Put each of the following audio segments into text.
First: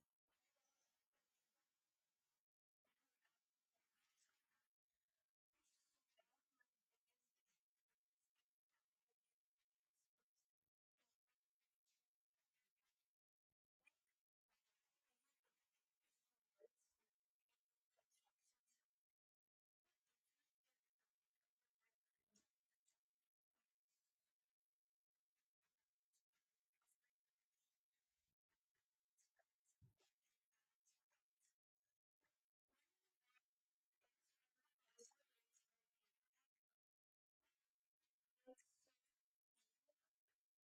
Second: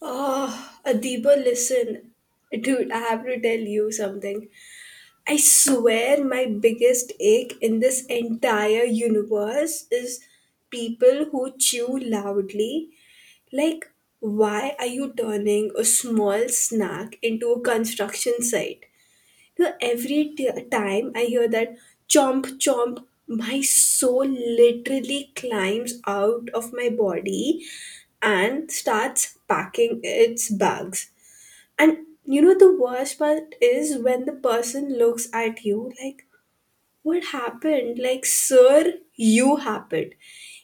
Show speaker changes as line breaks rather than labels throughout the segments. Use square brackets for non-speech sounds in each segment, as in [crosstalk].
Oh, Adiba, listen. Dude, I have to tell you something. I swear my biggest ache in this entire universe is people who chew loudly. Like, why are you turning a small snack into a construction site? You know, every time I hear that chomp chomp, my soul literally climbs out of my body and starts packing its bags, and you know, the worst part is when the person looks at you like, what happened? Like, sir, you happened.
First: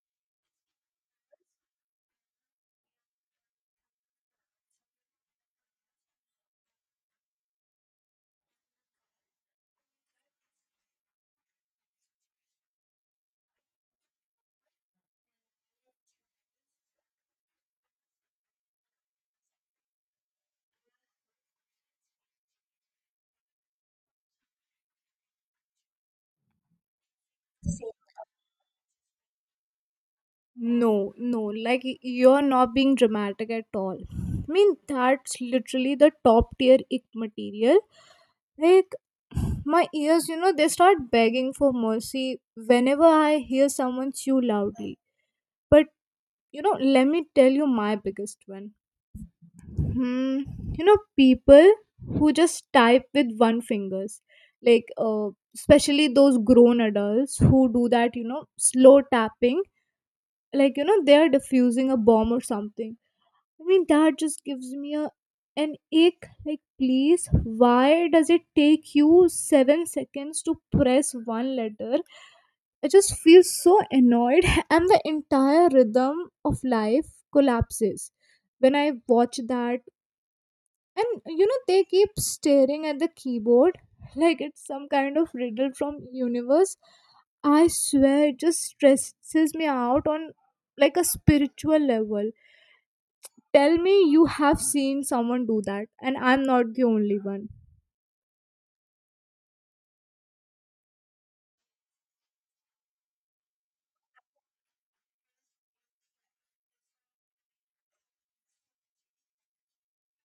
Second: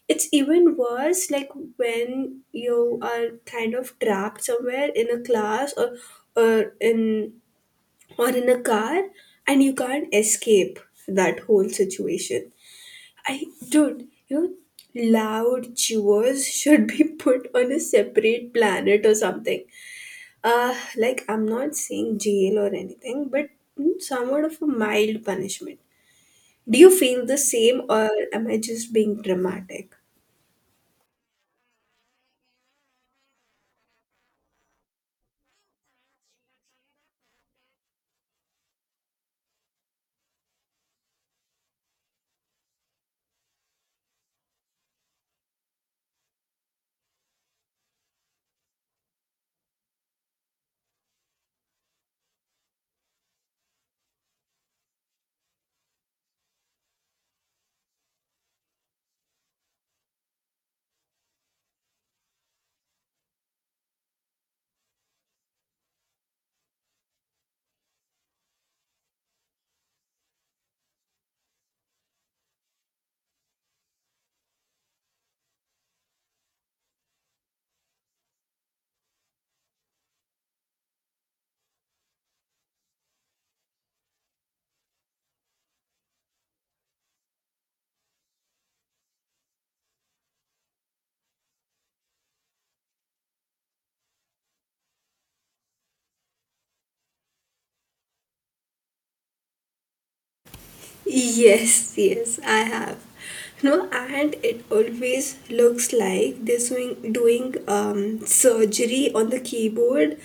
It's even worse, like, when you are kind of trapped somewhere in a class, or in or in a car and you can't escape that whole situation. You know, loud chewers [laughs] should be put on a separate planet or something. Like, I'm not saying jail or anything, but somewhat of a mild punishment. Do you feel the same, or am I just being dramatic?
No, you're not being dramatic at all. I mean, that's literally the top tier ick material. Like, my ears, you know, they start begging for mercy whenever I hear someone chew loudly. But, you know, let me tell you my biggest one. Hmm, you know, people who just type with one fingers. Like, especially those grown adults who do that, you know, slow tapping like you know they are diffusing a bomb or something. I mean, that just gives me a an ache. Like, please, why does it take you 7 seconds to press one letter? I just feel so annoyed, [laughs] and the entire rhythm of life collapses when I watch that. And you know, they keep staring at the keyboard [laughs] like it's some kind of riddle from universe. I swear it just stresses me out on like a spiritual level. Tell me you have seen someone do that and I'm not the only one.
Yes, yes, I have. No, and it always looks like they're doing surgery on the keyboard,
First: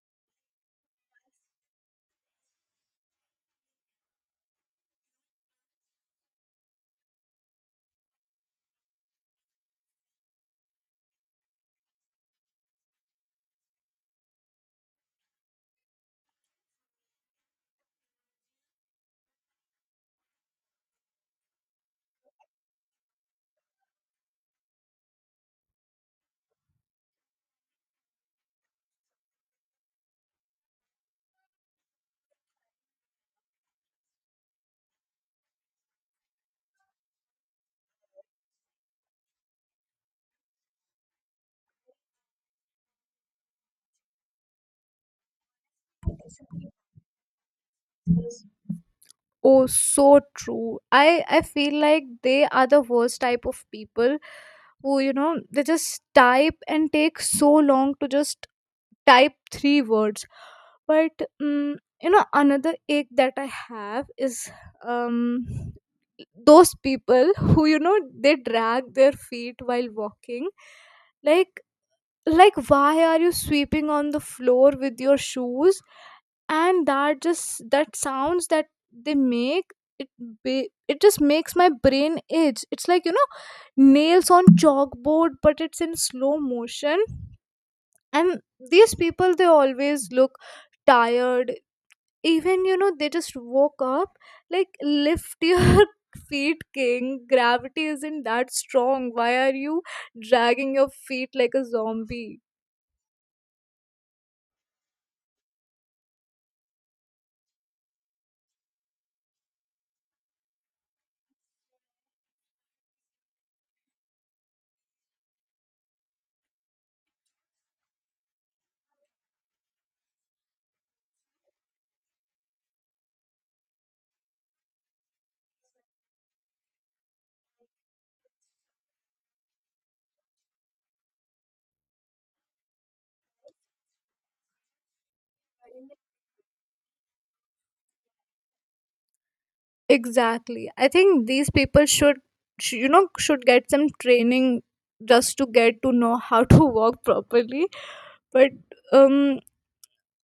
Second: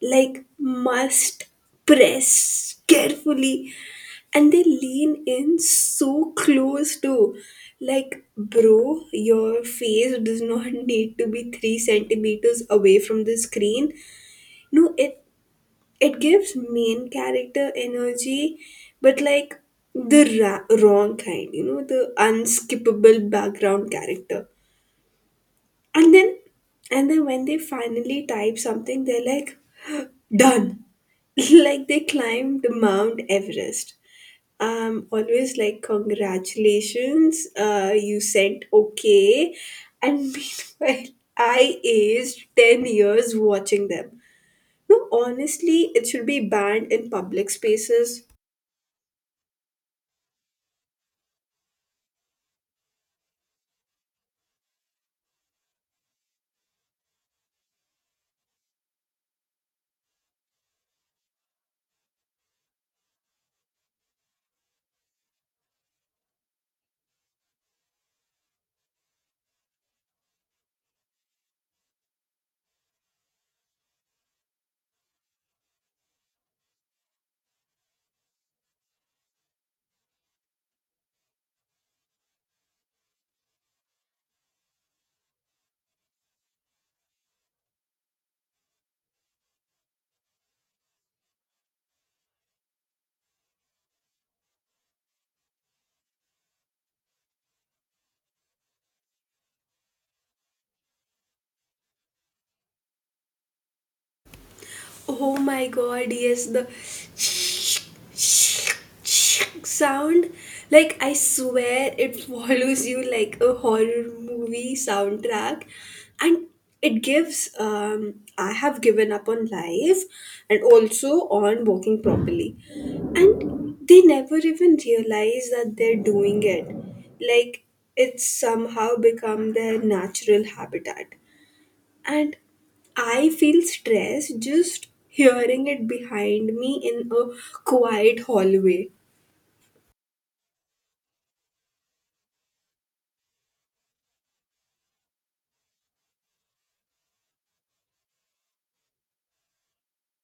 like must press carefully. And they lean in so close to, like, bro, your face does not [laughs] need to be three centimeters away from the screen. No, it gives main character energy, but like the wrong kind, you know, the unskippable background character. And then and then when they finally type something, they're like [gasps] done. [laughs] Like they climbed Mount Everest. Always like, congratulations, you sent okay. And [laughs] meanwhile I aged 10 years watching them. No, honestly, it should be banned in public spaces.
Oh, so true. I feel like they are the worst type of people who, you know, they just type and take so long to just type 3 words. But, you know, another ache that I have is, um those people who, you know, they drag their feet while walking. Like like why are you sweeping on the floor with your shoes? And that sounds that they make it ba- it just makes my brain itch. It's like, you know, nails on chalkboard, but it's in slow motion. And these people, they always look tired, even you know they just woke up. Like, lift your [laughs] feet, king. Gravity isn't that strong. Why are you dragging your feet like a zombie?
Oh my god, yes, the [sniffs] sound. Like, I swear it follows you like a horror movie soundtrack. And it gives, I have given up on life and also on walking properly. And they never even realize that they're doing it. Like, it's somehow become their natural habitat, and I feel stressed just hearing it behind me in a quiet hallway.
Exactly, I think these people should you know, should get some training just to get to know [laughs] how to walk properly. but um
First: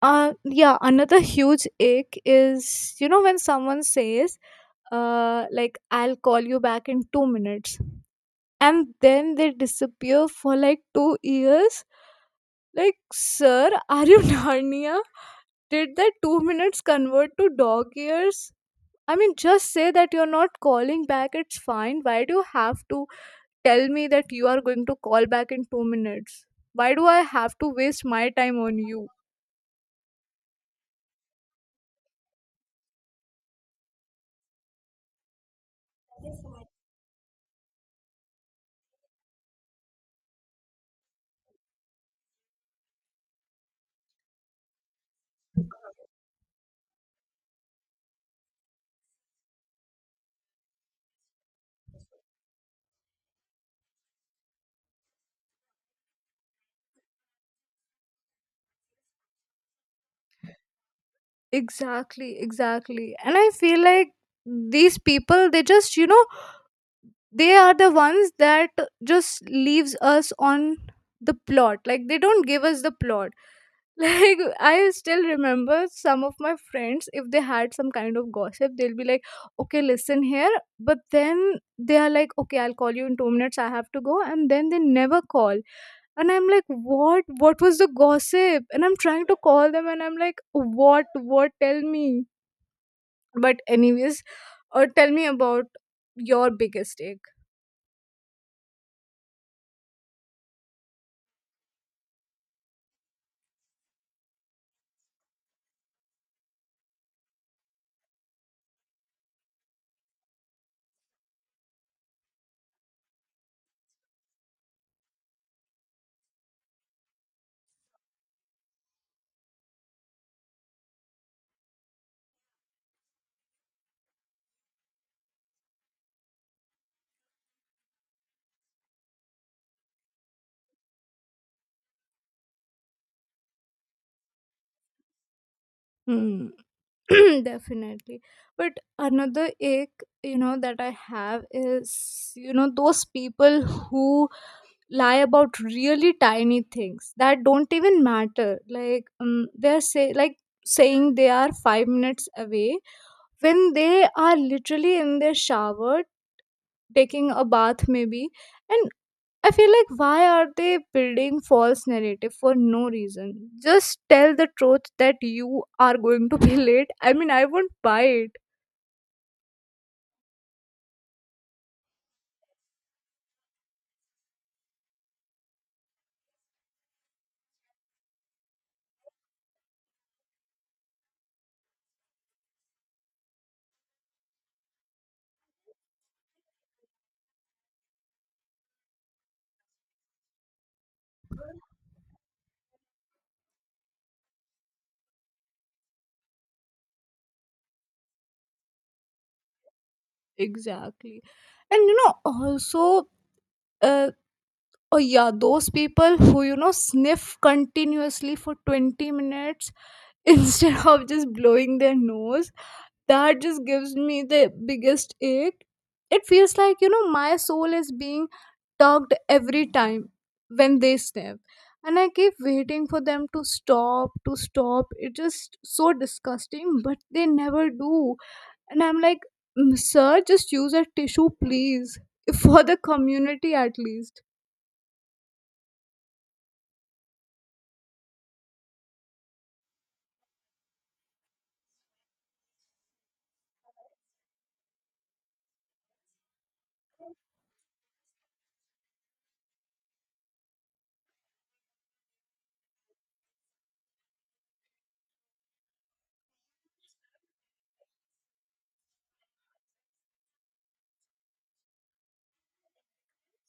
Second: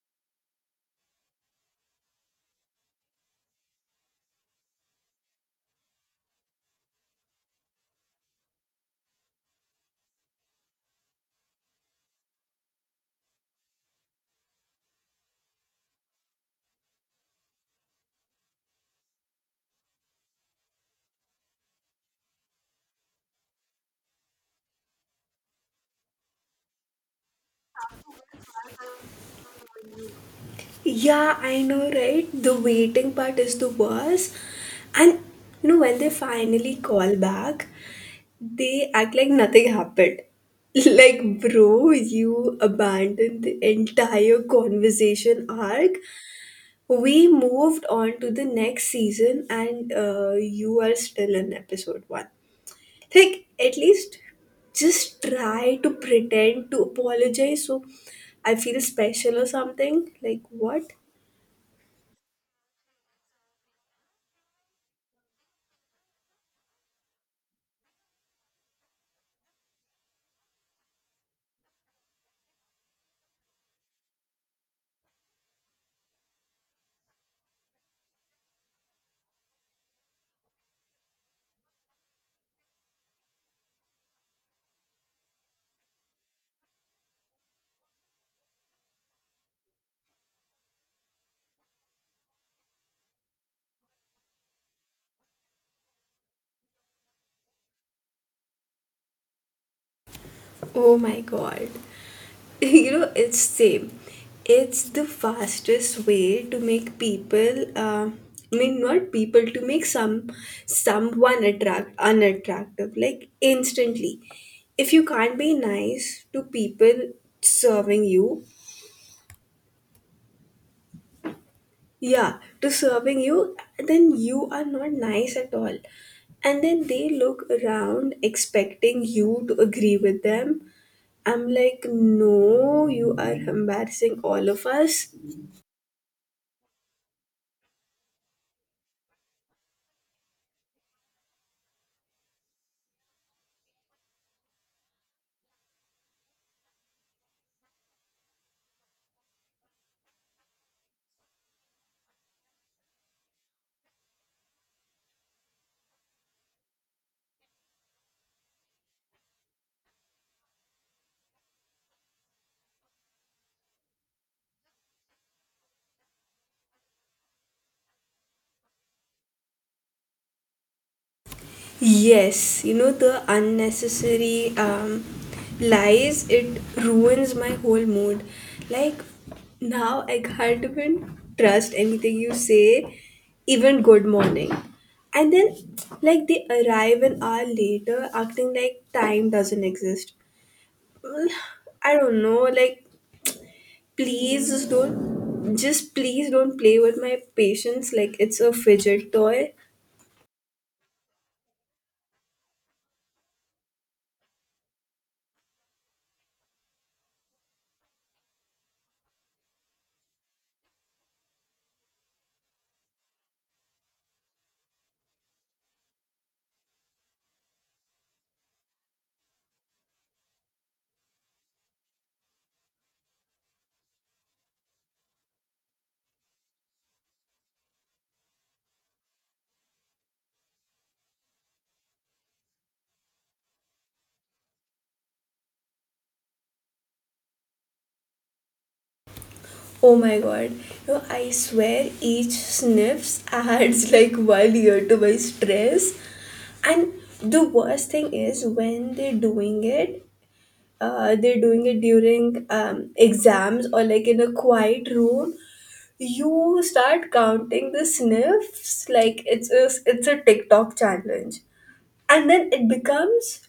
uh yeah, another huge ache is, you know, when someone says, like, "I'll call you back in 2 minutes," and then they disappear for like 2 years. Like, sir, are you [laughs] Narnia? Did that 2 minutes convert to dog years? I mean, just say that you're not calling back, it's fine. Why do you have to tell me that you are going to call back in 2 minutes? Why do I have to waste my time on you?
Yeah, I know, right? The waiting part is the worst. And you know, when they finally call back, they act like nothing happened. [laughs] Like, bro, you abandoned the entire conversation arc. We moved on to the next season, and you are still in episode one. Like, at least just try to pretend to apologize so I feel special or something. Like, what?
Exactly, exactly. And I feel like these people, they just, you know, they are the ones that just leaves us on the plot. Like, they don't give us the plot. [laughs] Like, I still remember some of my friends, if they had some kind of gossip, they'll be like, "Okay, listen here." But then they are like, "Okay, I'll call you in 2 minutes, I have to go," and then they never call. And I'm like, what was the gossip? And I'm trying to call them, and I'm like, what, tell me. But anyways, tell me about your biggest take.
Oh my god. [laughs] You know, it's same. It's the fastest way to make people, I mean, not people, to make some someone attract unattractive, like, instantly. If you can't be nice to people serving you, serving you, then you are not nice at all. And then they look around expecting you to agree with them. I'm like, no, you are embarrassing all of us.
Hmm. [laughs] [clears throat] Definitely. But another ache, you know, that I have is, you know, those people who lie about really tiny things that don't even matter. Like, they're say like saying they are 5 minutes away when they are literally in their shower taking a bath maybe. And I feel like, why are they building false narrative for no reason? Just tell the truth that you are going to be [laughs] late. I mean, I won't buy it.
Yes, you know, the unnecessary lies, it ruins my whole mood. Like, now I can't even trust anything you say, even good morning. And then, like, they arrive an hour later acting like time doesn't exist. Well, I don't know, like, please just don't, just please don't play with my patience like it's a fidget toy.
Exactly. And you know also, uh, oh yeah, those people who, you know, sniff continuously for 20 minutes [laughs] instead of just blowing their nose. That just gives me the biggest ache. It feels like, you know, my soul is being tugged every time when they sniff. And I keep waiting for them to stop. It's just so disgusting, but they never do. And I'm like, "Mm, sir, just use a tissue, please. [laughs] For the community, at least."
Oh my god. No, I swear each sniffs adds [laughs] like 1 year to my stress. And the worst thing is when they're doing it, during exams or like in a quiet room. You start counting the sniffs like it's a TikTok challenge. And then it becomes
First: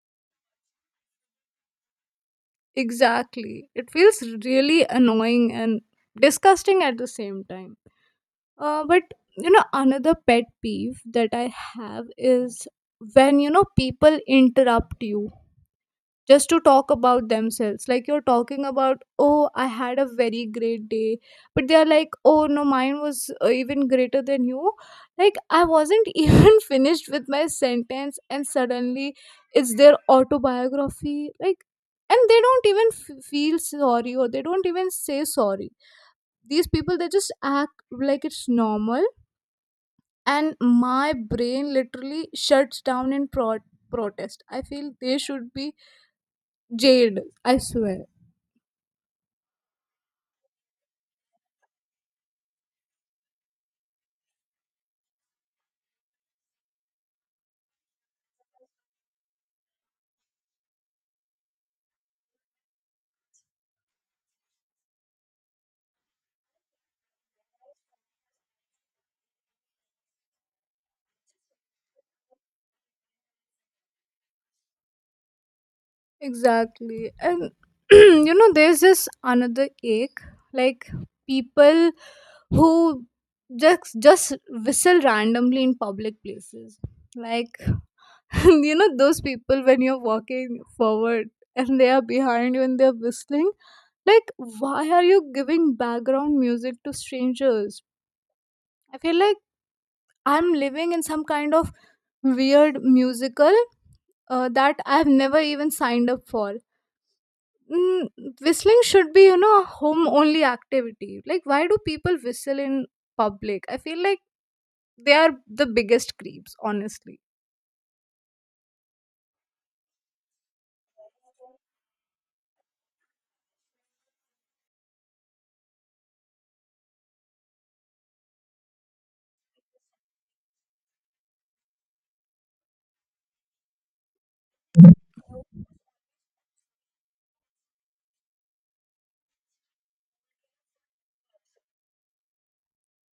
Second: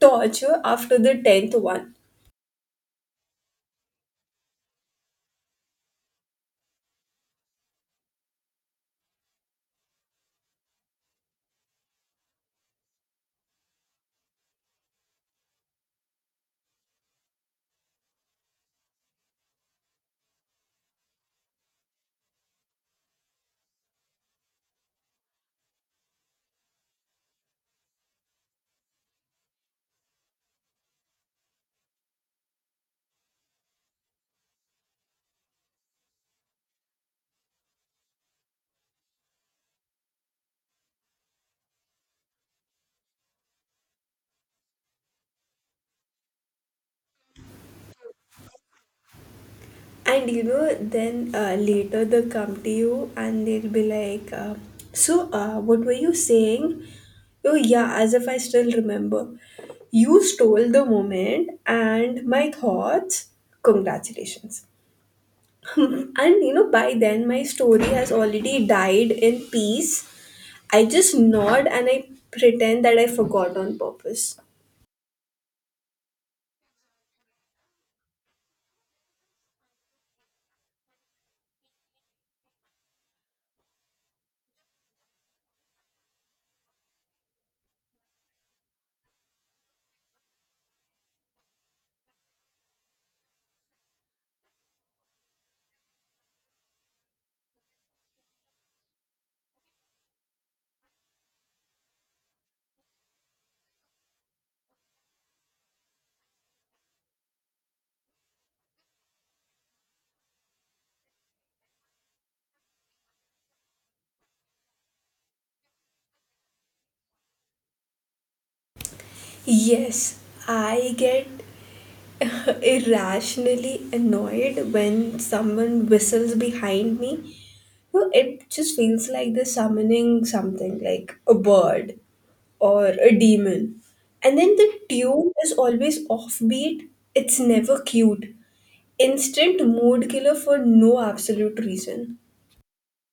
torture after the 10th one.
Exactly. It feels really annoying and disgusting at the same time. But, you know, another pet peeve that I have is when, you know, people interrupt you just to talk about themselves. Like, you're talking about, "Oh, I had a very great day," but they're like, "Oh no, mine was, even greater than you." Like, I wasn't [laughs] even finished with my sentence and suddenly it's their autobiography. Like, and they don't even feel sorry, or they don't even say sorry. These people, they just act like it's normal, and my brain literally shuts down in protest. I feel they should be jailed, I swear.
And you know, then later they'll come to you and they'll be like, so, what were you saying? Oh, yeah, as if I still remember. You stole the moment and my thoughts. Congratulations. [laughs] And you know, by then my story has already died in peace. I just nod and I pretend that I forgot on purpose.
Exactly. And [clears throat] you know, there's just another ache. Like, people who just whistle randomly in public places. Like, [laughs] you know, those people when you're walking forward and they are behind you and they're whistling. Like, why are you giving background music to strangers? I feel like I'm living in some kind of weird musical, that I've never even signed up for. Mm, whistling should be, you know, a home only activity. Like, why do people whistle in public? I feel like they are the biggest creeps, honestly.
Yes, I get [laughs] irrationally annoyed when someone whistles behind me. No, it just feels like they're summoning something like a bird or a demon. And then the tune is always offbeat, it's never cute. Instant mood killer for no absolute reason.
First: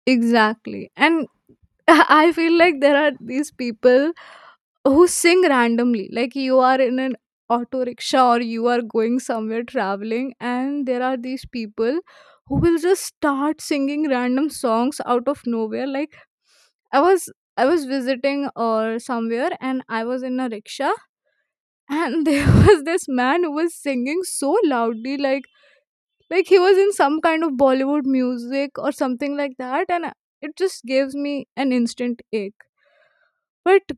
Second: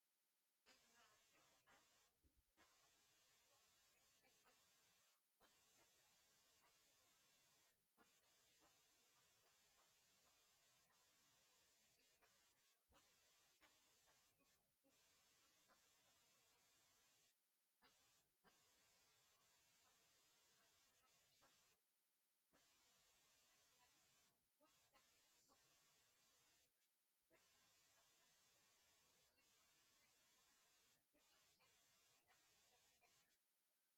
Exactly. And [laughs] I feel like there are these people who sing randomly. Like, you are in an auto rickshaw or you are going somewhere traveling, and there are these people who will just start singing random songs out of nowhere. Like, i was I was visiting or somewhere and I was in a rickshaw, and there [laughs] was this man who was singing so loudly, like he was in some kind of bollywood music or something like that. And it just gives me an instant ache. But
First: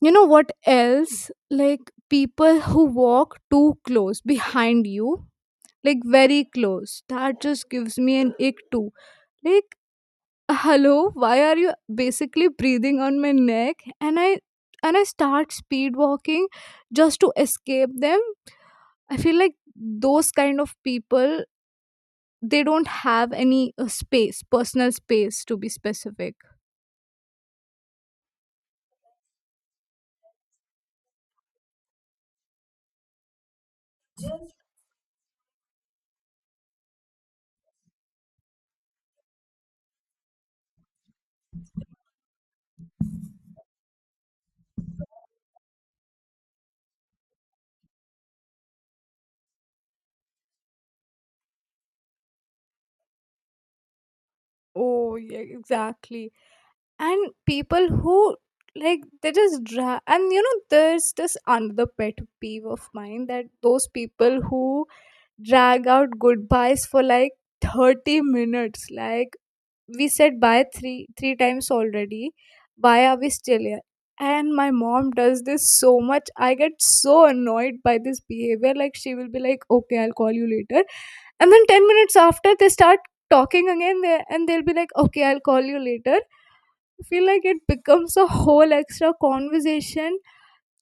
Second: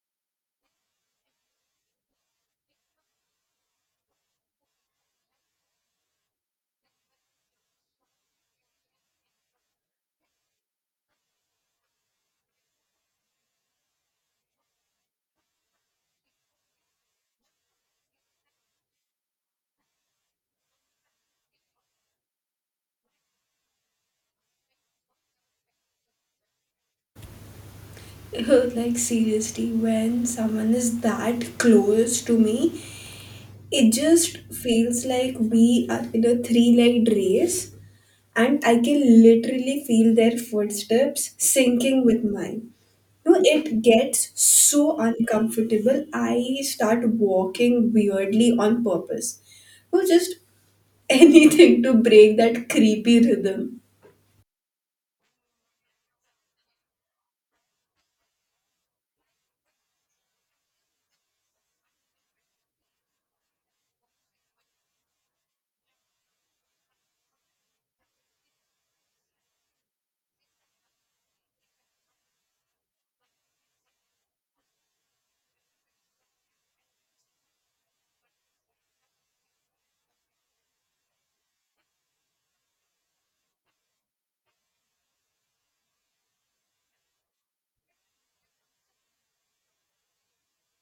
you know what else, like people who walk too close behind you, like very close, that just gives me an ache too. Like, hello, why are you basically breathing on my neck? And i and i start speed walking just to escape them. I feel like those kind of people, they don't have any space, personal space to be specific.
[laughs] Like, seriously, when someone is that close to me, it just feels like we are in a three legged race and I can literally feel their footsteps sinking with mine. No, it gets so uncomfortable. I start walking weirdly on purpose. No, just [laughs] anything to break that creepy rhythm.
Oh, yeah, exactly. And people who, and you know, there's this another pet peeve of mine, that those people who drag out goodbyes for like 30 minutes. Like, we said bye three times already, why are we still here? And my mom does this so much, I get so annoyed by this behavior. Like, she will be like, "Okay, I'll call you later," and then 10 minutes after they start talking again, and they'll be like, "Okay, I'll call you later." I feel like it becomes a whole extra conversation.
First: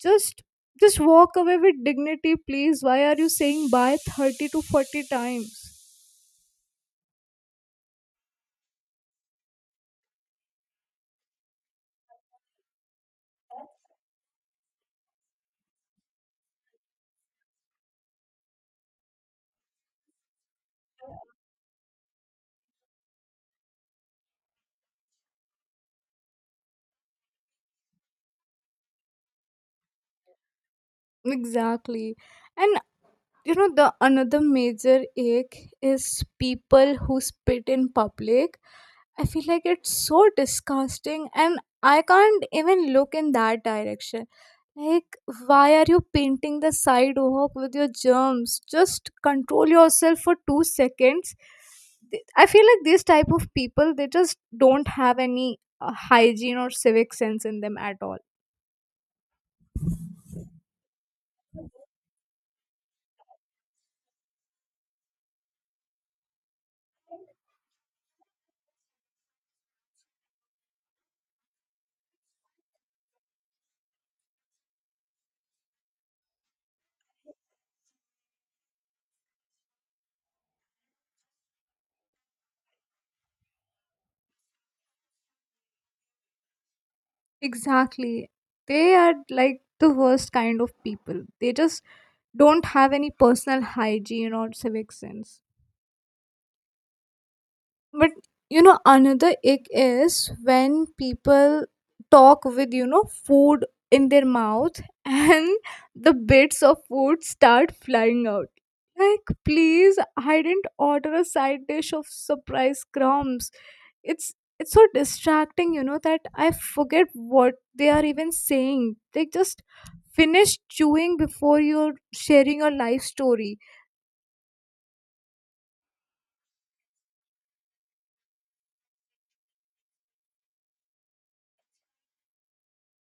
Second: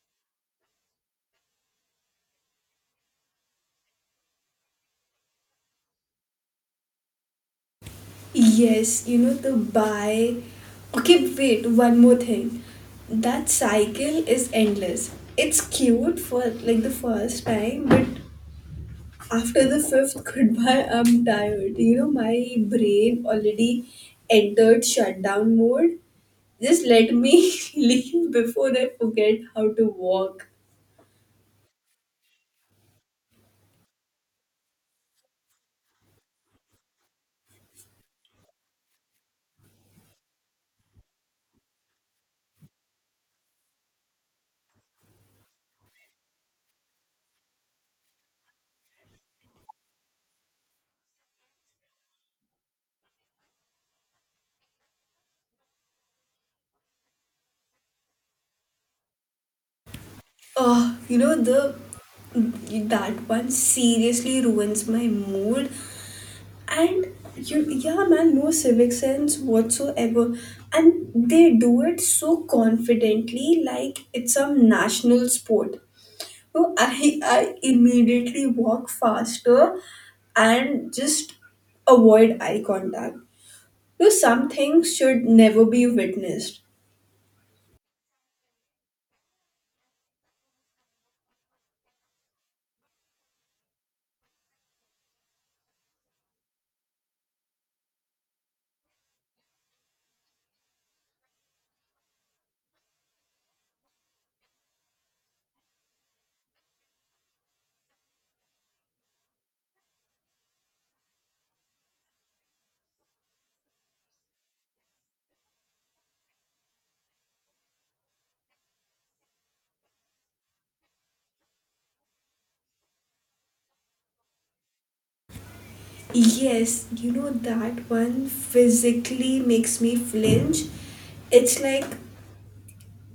just just walk away with dignity, please. Why are you saying bye 30 to 40 times?
Yes, you know the buy. Okay, wait. One more thing. That cycle is endless. It's cute for like the first time, but after the fifth [laughs] goodbye, I'm tired. You know, my brain already entered shutdown mode. Just let me [laughs] leave before I forget how to walk.
Exactly. And you know, the another major ache is people who spit in public. I feel like it's so disgusting, and I can't even look in that direction. Like, why are you painting the sidewalk with your germs? Just control yourself for 2 seconds. I feel like these type of people, they just don't have any, hygiene or civic sense in them at all.
Oh, you know, the that one seriously ruins my mood. And yeah, man, no civic sense whatsoever. And they do it so confidently, like it's some national sport. So I immediately walk faster and just avoid eye contact. So some things should never be witnessed.
Exactly. They are like the worst kind of people. They just don't have any personal hygiene or civic sense. But you know, another ick is when people talk with, you know, food in their mouth [laughs] and the bits of food start flying out. Like, please, I didn't order a side dish of surprise crumbs. It's it's so distracting, you know, that I forget what they are even saying. They just finish chewing before you're sharing your life story.
Yes, you know that one physically makes me flinch. It's like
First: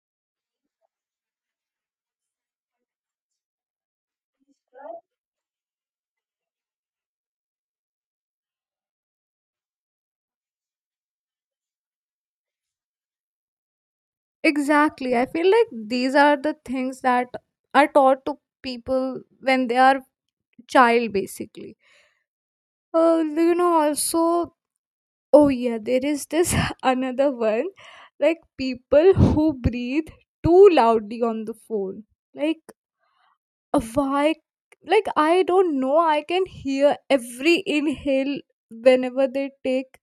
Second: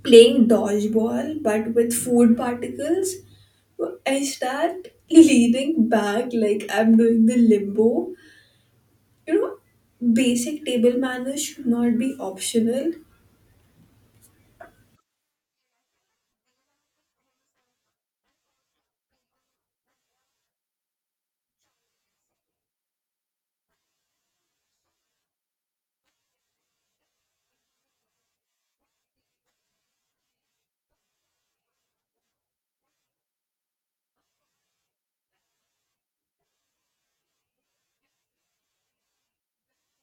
playing dodgeball but with food particles. So I start leaning back like I'm doing the limbo. You know, basic table manners should not be optional.
Exactly. I feel like these are the things that are taught to people when they are child basically. You know also, oh yeah, there is this [laughs] another one, like people who breathe too loudly on the phone. Like, why, like, I don't know, I can hear every inhale whenever they take.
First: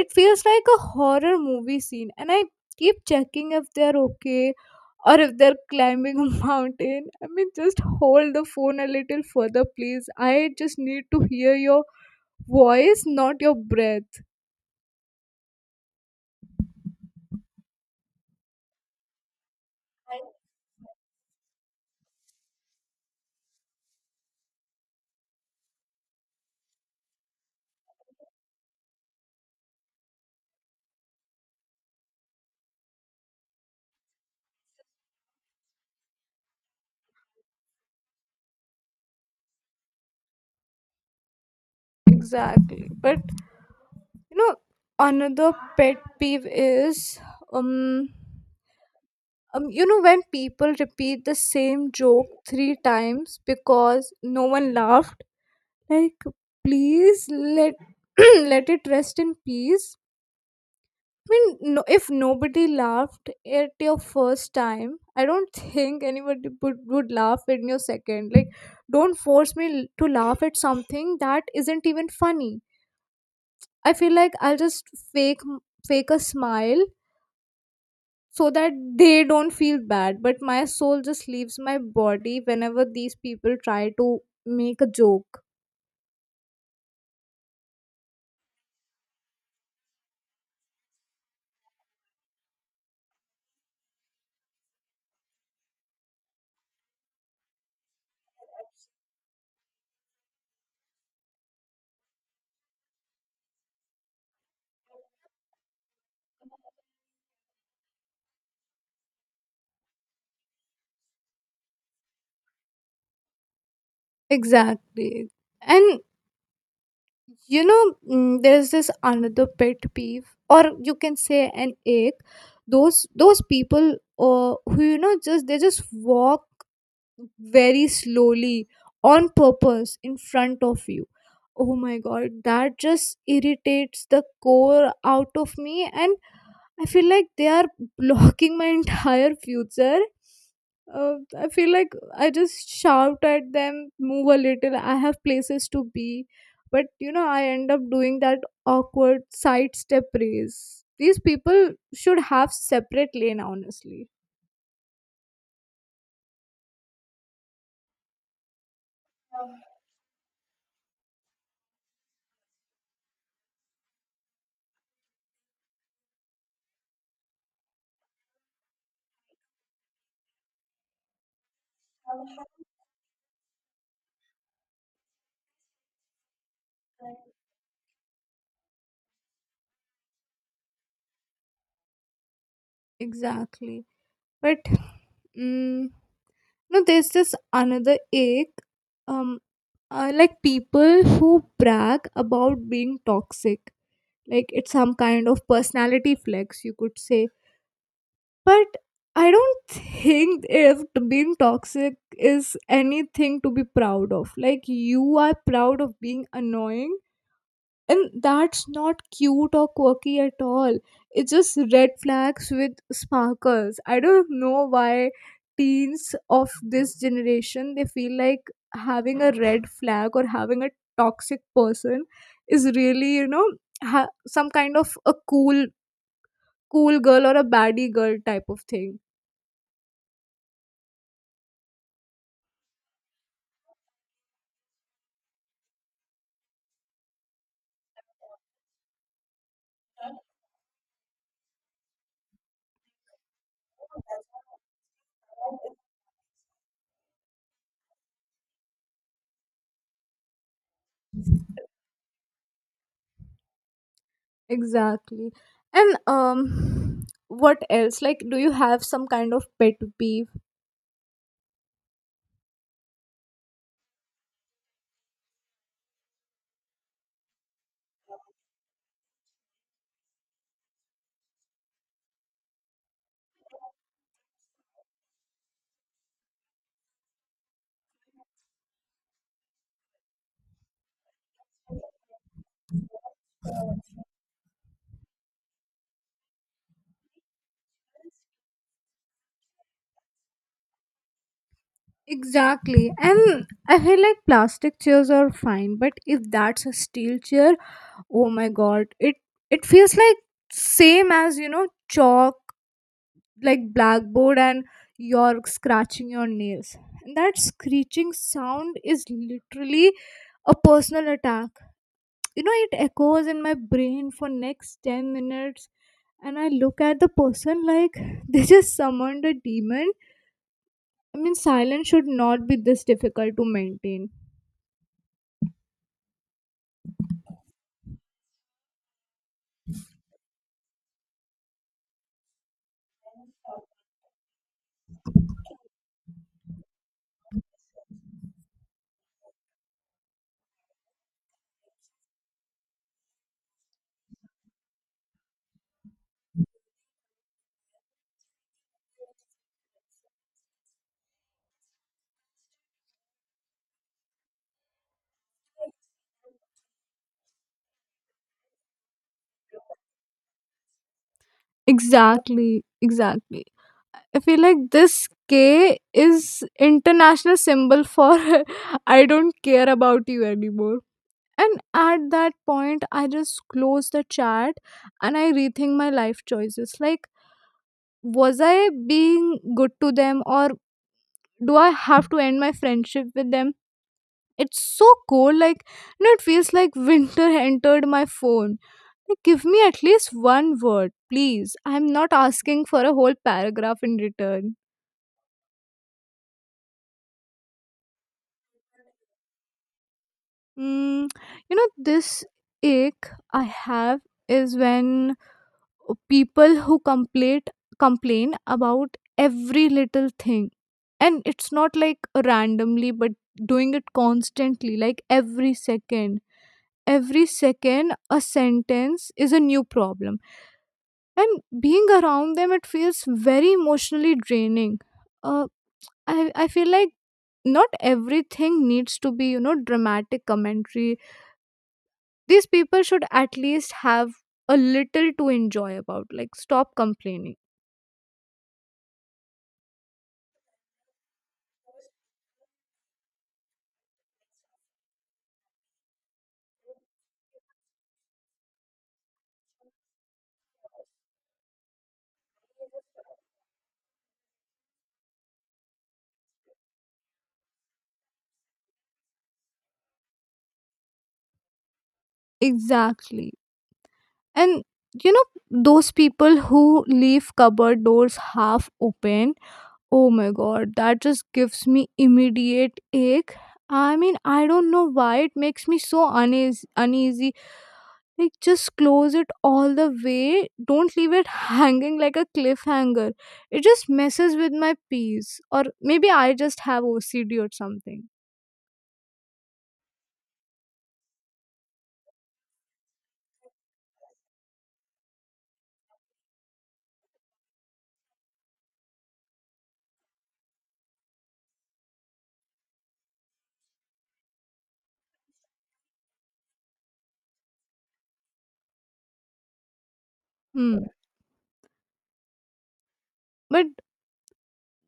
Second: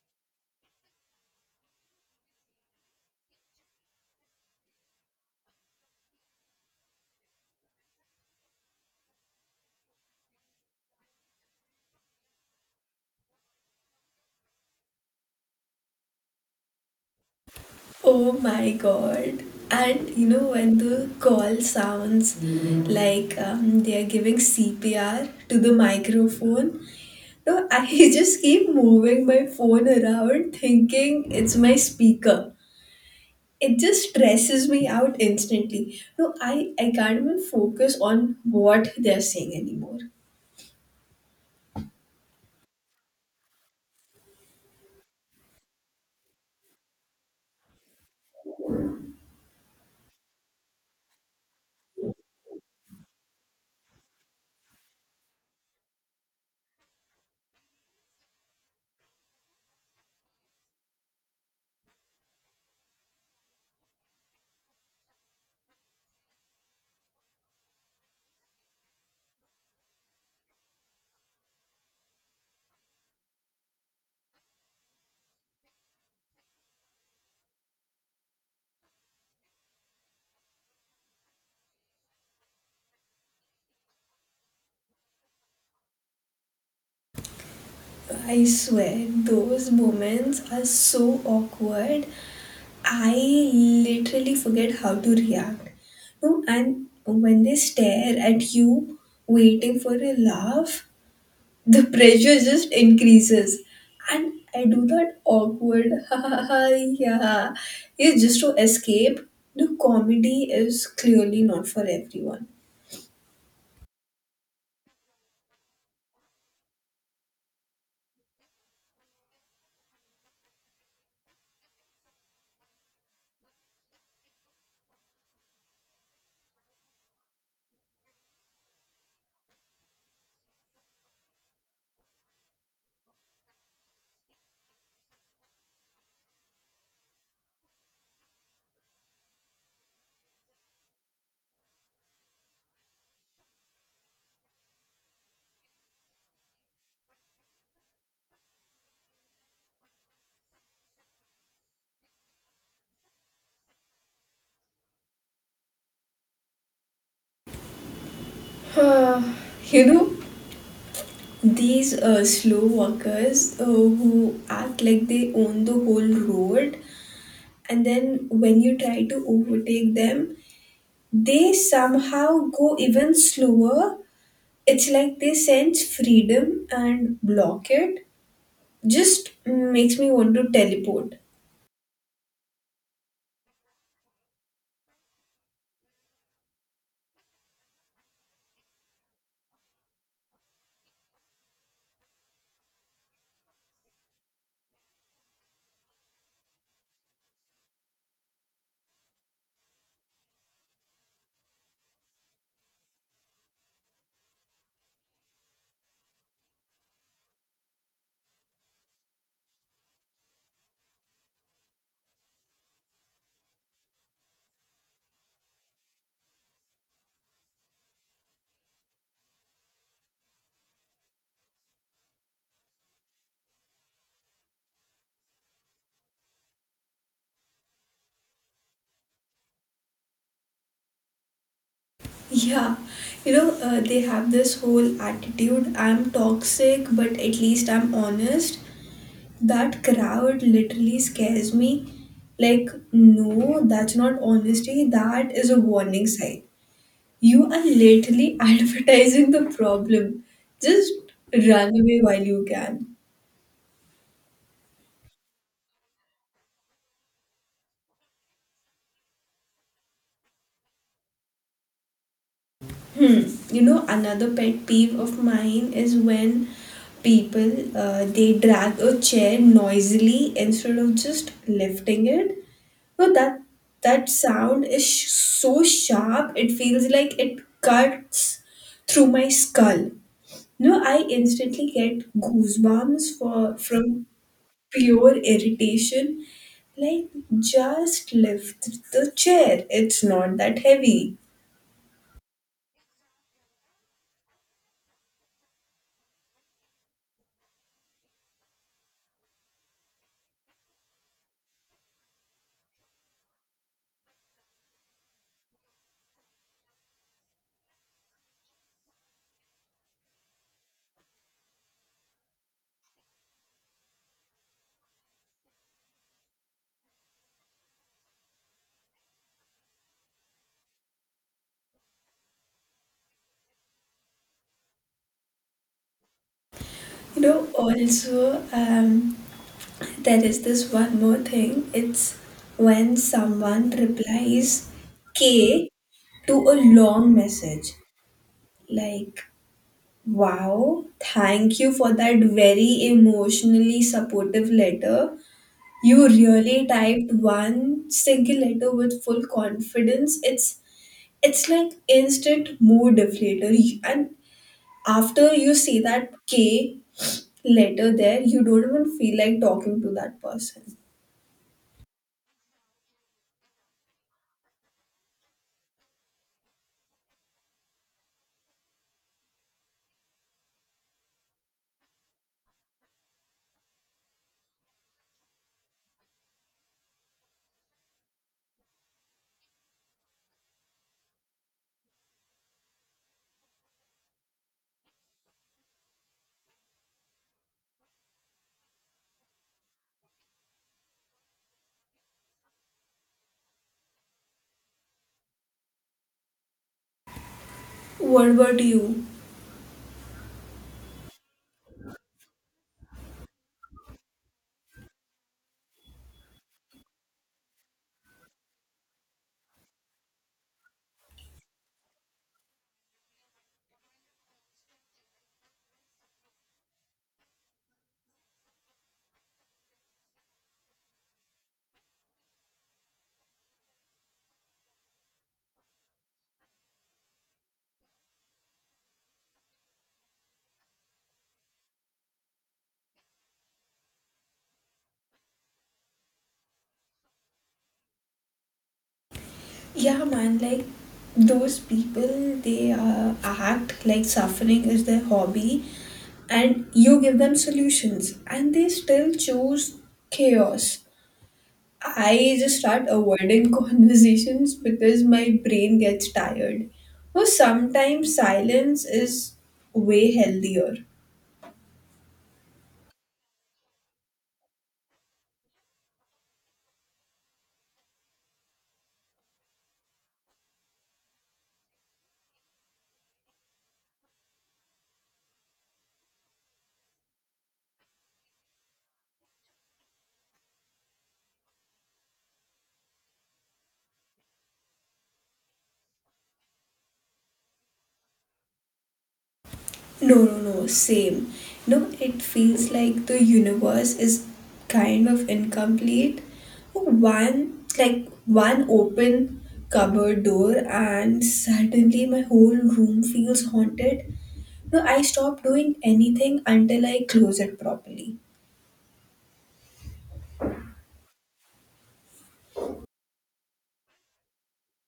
It feels like a horror movie scene, and I keep checking if they're okay or if they're climbing a [laughs] mountain. I mean, just hold the phone a little further, please. I just need to hear your voice, not your breath.
Oh my God. And you know, when the call sounds like they are giving CPR to the microphone, no, I [laughs] just keep moving my phone around thinking it's my speaker. It just stresses me out instantly. No, I can't even focus on what they're saying anymore.
Exactly. But you know, another pet peeve is, um um, you know, when people repeat the same joke 3 times because no one laughed. Like, please, let [clears throat] let it rest in peace. I mean, no, if nobody laughed at your first time, I don't [laughs] think anybody would laugh at your second. Like, don't force me to laugh at something that isn't even funny. I feel like I'll just fake m- fake a smile so that they don't feel bad. But my soul just leaves my body whenever these people try to make a joke.
I swear, those moments are so awkward. I literally forget how to react. No, and when they stare at you waiting for a laugh, the pressure just increases. And I do that awkward [laughs] ha ha ha, yeah. It's just to escape. The comedy is clearly not for everyone.
Exactly. And there's this another pet peeve, or you can say an ache. Those people who just they just walk very slowly on purpose in front of you. Oh my god, that just irritates the core out of me, and I feel like they are [laughs] blocking my entire future. I feel like I just shout at them, move a little. I have places to be, but you know, I end up doing that awkward sidestep race. These people should have separate lane, honestly.
[sighs] You know, these slow walkers who act like they own the whole road, and then when you try to overtake them, they somehow go even slower. It's like they sense freedom and block it. Just makes me want to teleport.
Exactly, but mm, no, there's this another ache. Um, like people who brag about being toxic, like it's some kind of personality flex, you could say. But I don't think if being toxic is anything to be proud of. Like, you are proud of being annoying, and that's not cute or quirky at all. It's just red flags with sparkles. I don't know why teens of this generation they feel like having a red flag or having a toxic person is really, you know, some kind of a cool girl or a baddie girl type of thing.
Yeah, you know, they have this whole attitude, I'm toxic, but at least I'm honest. That crowd literally scares me. Like, no, that's not honesty. That is a warning sign. You are literally [laughs] advertising the problem. Just run away while you can.
Exactly. And What else? Like, do you have some kind of pet peeve?
Hmm. You know, another pet peeve of mine is when people they drag a chair noisily instead of just lifting it. No, that sound is so sharp. It feels like it cuts through my skull. No, I instantly get goosebumps for from pure irritation. Like, just lift the chair. It's not that heavy.
Exactly. And I feel like plastic chairs are fine, but if that's a steel chair, oh my god, it feels like same as, you know, chalk, like blackboard and you're scratching your nails. And that screeching sound is literally a personal attack. You know, it echoes in my brain for next 10 minutes, and I look at the person like [laughs] they just summoned a demon. I mean, silence should not be this difficult to maintain.
You know. Also, there is this one more thing. It's when someone replies K to a long message, like, wow, thank you for that very emotionally supportive letter. You really typed one single letter with full confidence. It's like instant mood deflator. And after you see that K letter there, you don't even feel like talking to that person.
Exactly, exactly. I feel like this K is international symbol for [laughs] I don't care about you anymore. And at that point, I just close the chat and I rethink my life choices. Like, was I being good to them, or do I have to end my friendship with them? It's so cold, like, you know, it feels like winter [laughs] entered my phone. Like, give me at least one word, please. I'm not asking for a whole paragraph in return.
What about you?
Mm, you know, this ache I have is when people who complain complain about every little thing, and it's not like randomly but doing it constantly, like every second. Every second a sentence is a new problem, and being around them it feels very emotionally draining. uh, I feel like not everything needs to be, you know, dramatic commentary. These people should at least have a little to enjoy about. Like, stop complaining.
Yeah, man, like those people, they act like suffering is their hobby, and you give them solutions, and they still choose chaos. I just start avoiding [laughs] conversations because my brain gets tired. Or sometimes silence is way healthier.
Exactly. And you know, those people who leave cupboard doors half open, oh my god, that just gives me immediate ache. I mean, I don't know why it makes me so uneasy. Like, just close it all the way. Don't leave it [laughs] hanging like a cliffhanger. It just messes with my peace. Or maybe I just have OCD or something.
No, same. No, it feels like the universe is kind of incomplete. One open cupboard door, and suddenly my whole room feels haunted. No, I stop doing anything until I close it properly.
Hmm. But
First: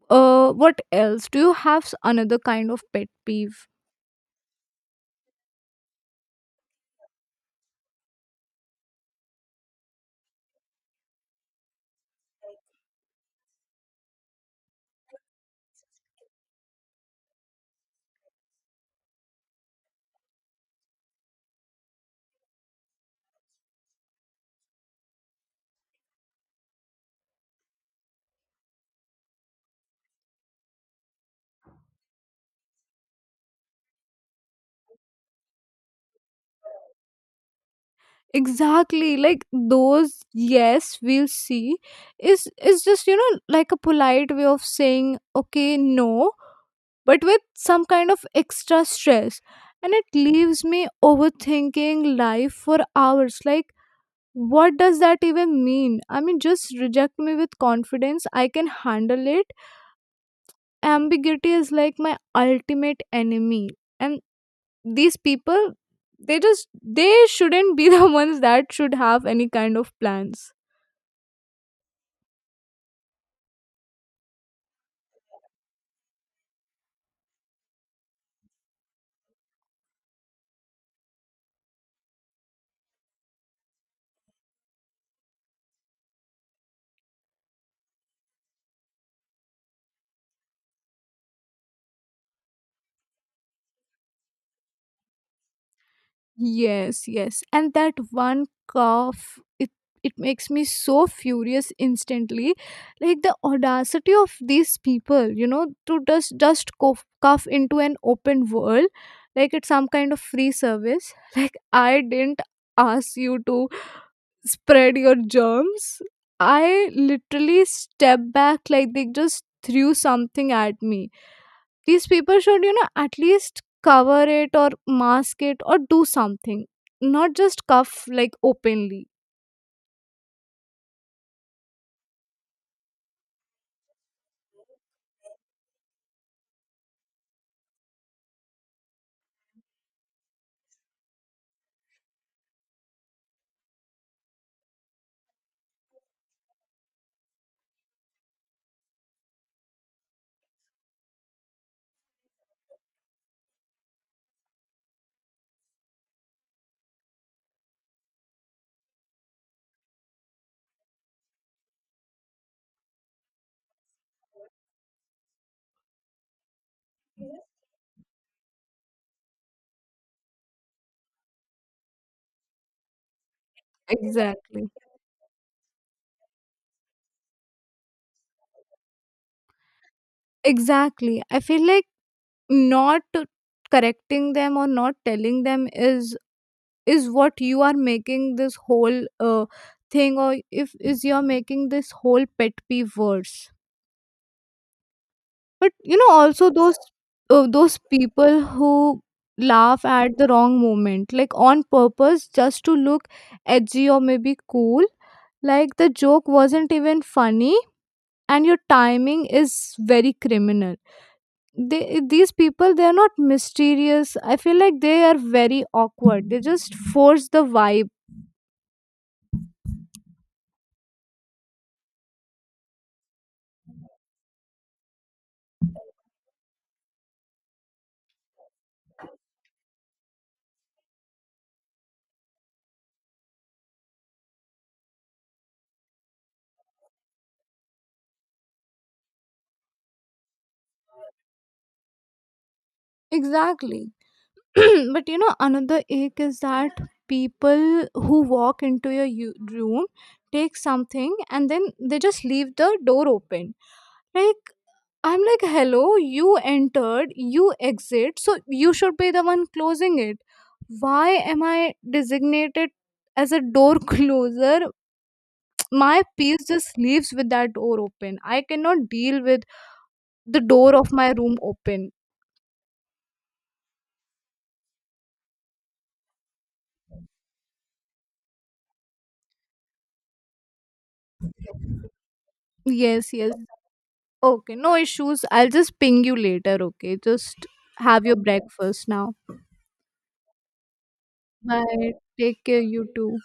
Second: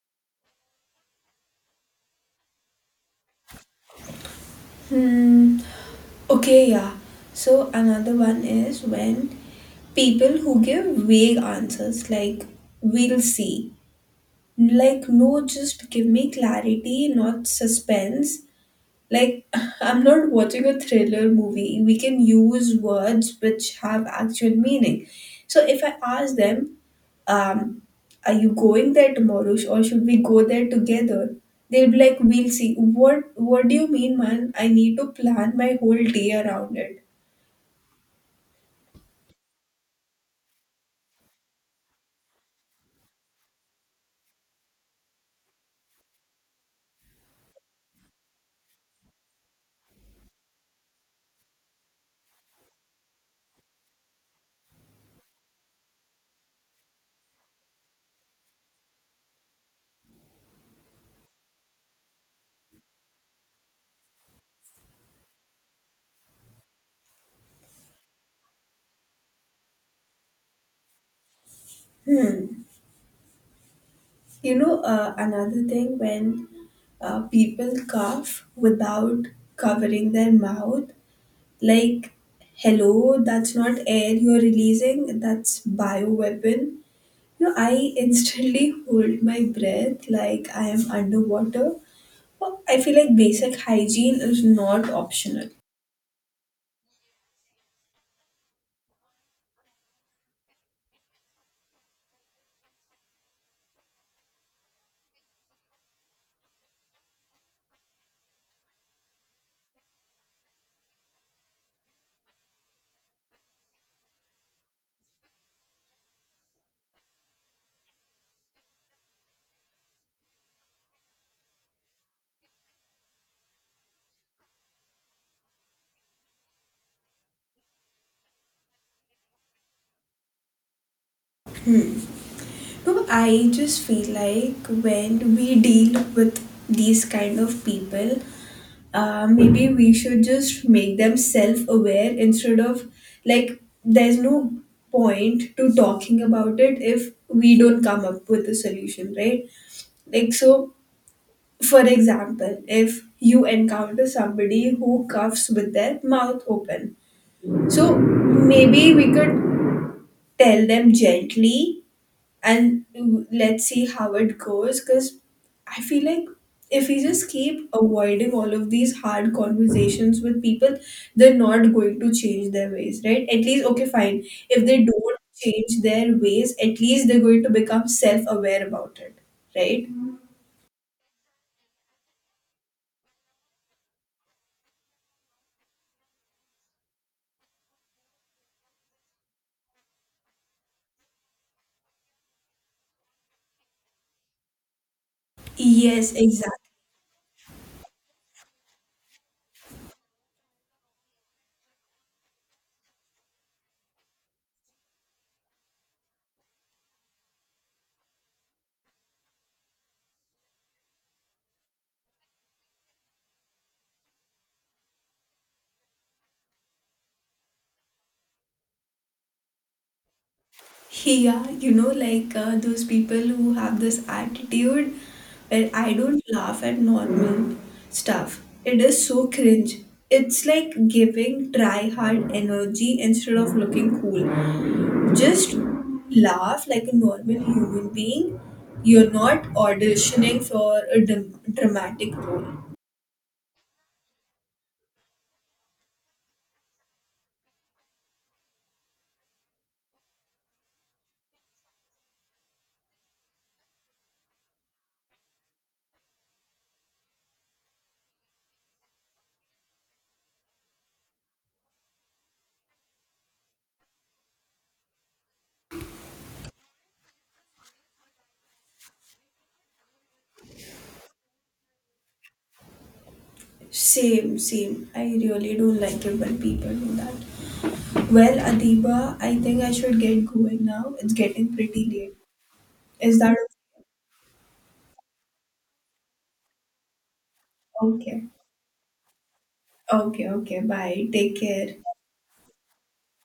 what else? Do you have another kind of pet peeve?
Hmm. Okay, yeah. So another one is when people who give vague answers like we'll see. Like, no, just give me clarity, not suspense. Like, [laughs] I'm not watching a thriller movie. We can use words which have actual meaning. So if I ask them, um, are you going there tomorrow or should we go there together? They'll be like, we'll see. What do you mean, man? I need to plan my whole day around it.
Exactly. Like those yes, we'll see is just, you know, like a polite way of saying okay, no, but with some kind of extra stress. And it leaves me overthinking life for hours, like, what does that even mean? I mean, just reject me with confidence. I can handle it. Ambiguity is like my ultimate enemy. And these people, they shouldn't be [laughs] the ones that should have any kind of plans.
Hmm. You know, another thing when people cough without covering their mouth. Like, hello, that's not air you're releasing, that's bioweapon. You know, I instantly [laughs] hold my breath like I am underwater. Well, I feel like basic hygiene is not optional.
Yes, yes. And that one cough, it makes me so furious instantly. Like, the audacity of these people, you know, to just cough, cough into an open world, like it's some kind of free service. I didn't ask you to spread your germs. I literally stepped back like they just threw something at me. These people should, you know, at least cover it or mask it or do something, not just cuff like openly.
No, I just feel like when we deal with these kind of people, maybe we should just make them self-aware instead of, like, there's no point to talking about it if we don't come up with a solution, right? Like, so, for example, if you encounter somebody who coughs with their mouth open, so maybe we could tell them gently and let's see how it goes. Because I feel like if we just keep avoiding all of these hard conversations with people, they're not going to change their ways, right? At least, okay, fine. If
Exactly.
they don't change their ways, at least they're going to become self aware about it, right?
Exactly. I feel like not correcting them or not telling them is what you are making this whole thing. Or if is, you're making this whole pet peeve worse. But you know,
Yes,
also
exactly.
those people who laugh at the wrong moment, like on purpose, just to look edgy or maybe cool. Like, the joke wasn't even funny, and your timing is very criminal. These people, they are not mysterious. I feel like they are very awkward. They just force the vibe.
Yeah, you know, like, those people who have this attitude where I don't laugh at normal stuff. It is so cringe. It's like giving try hard energy instead of looking cool. Just laugh like a normal human being. You're not auditioning for a dramatic role.
Exactly. [clears throat] But you know, another ache is that people who walk into your room, take something, and then they just leave the door open. Like, I'm like, hello, you entered, you exit, so you should be the one closing it. Why am I designated as a door [laughs] closer? My piece just leaves with that door open. I cannot deal with the door of my room open.
Same, same. I really don't like it when people do that. Well, Adiba, I think I should get going now. It's getting pretty late.
Yes,
Is
yes.
that
Okay, no issues. I'll just ping you later, okay? Just have your
okay?
breakfast now.
Okay, okay. Bye. Take care.
Bye. Take care, you too.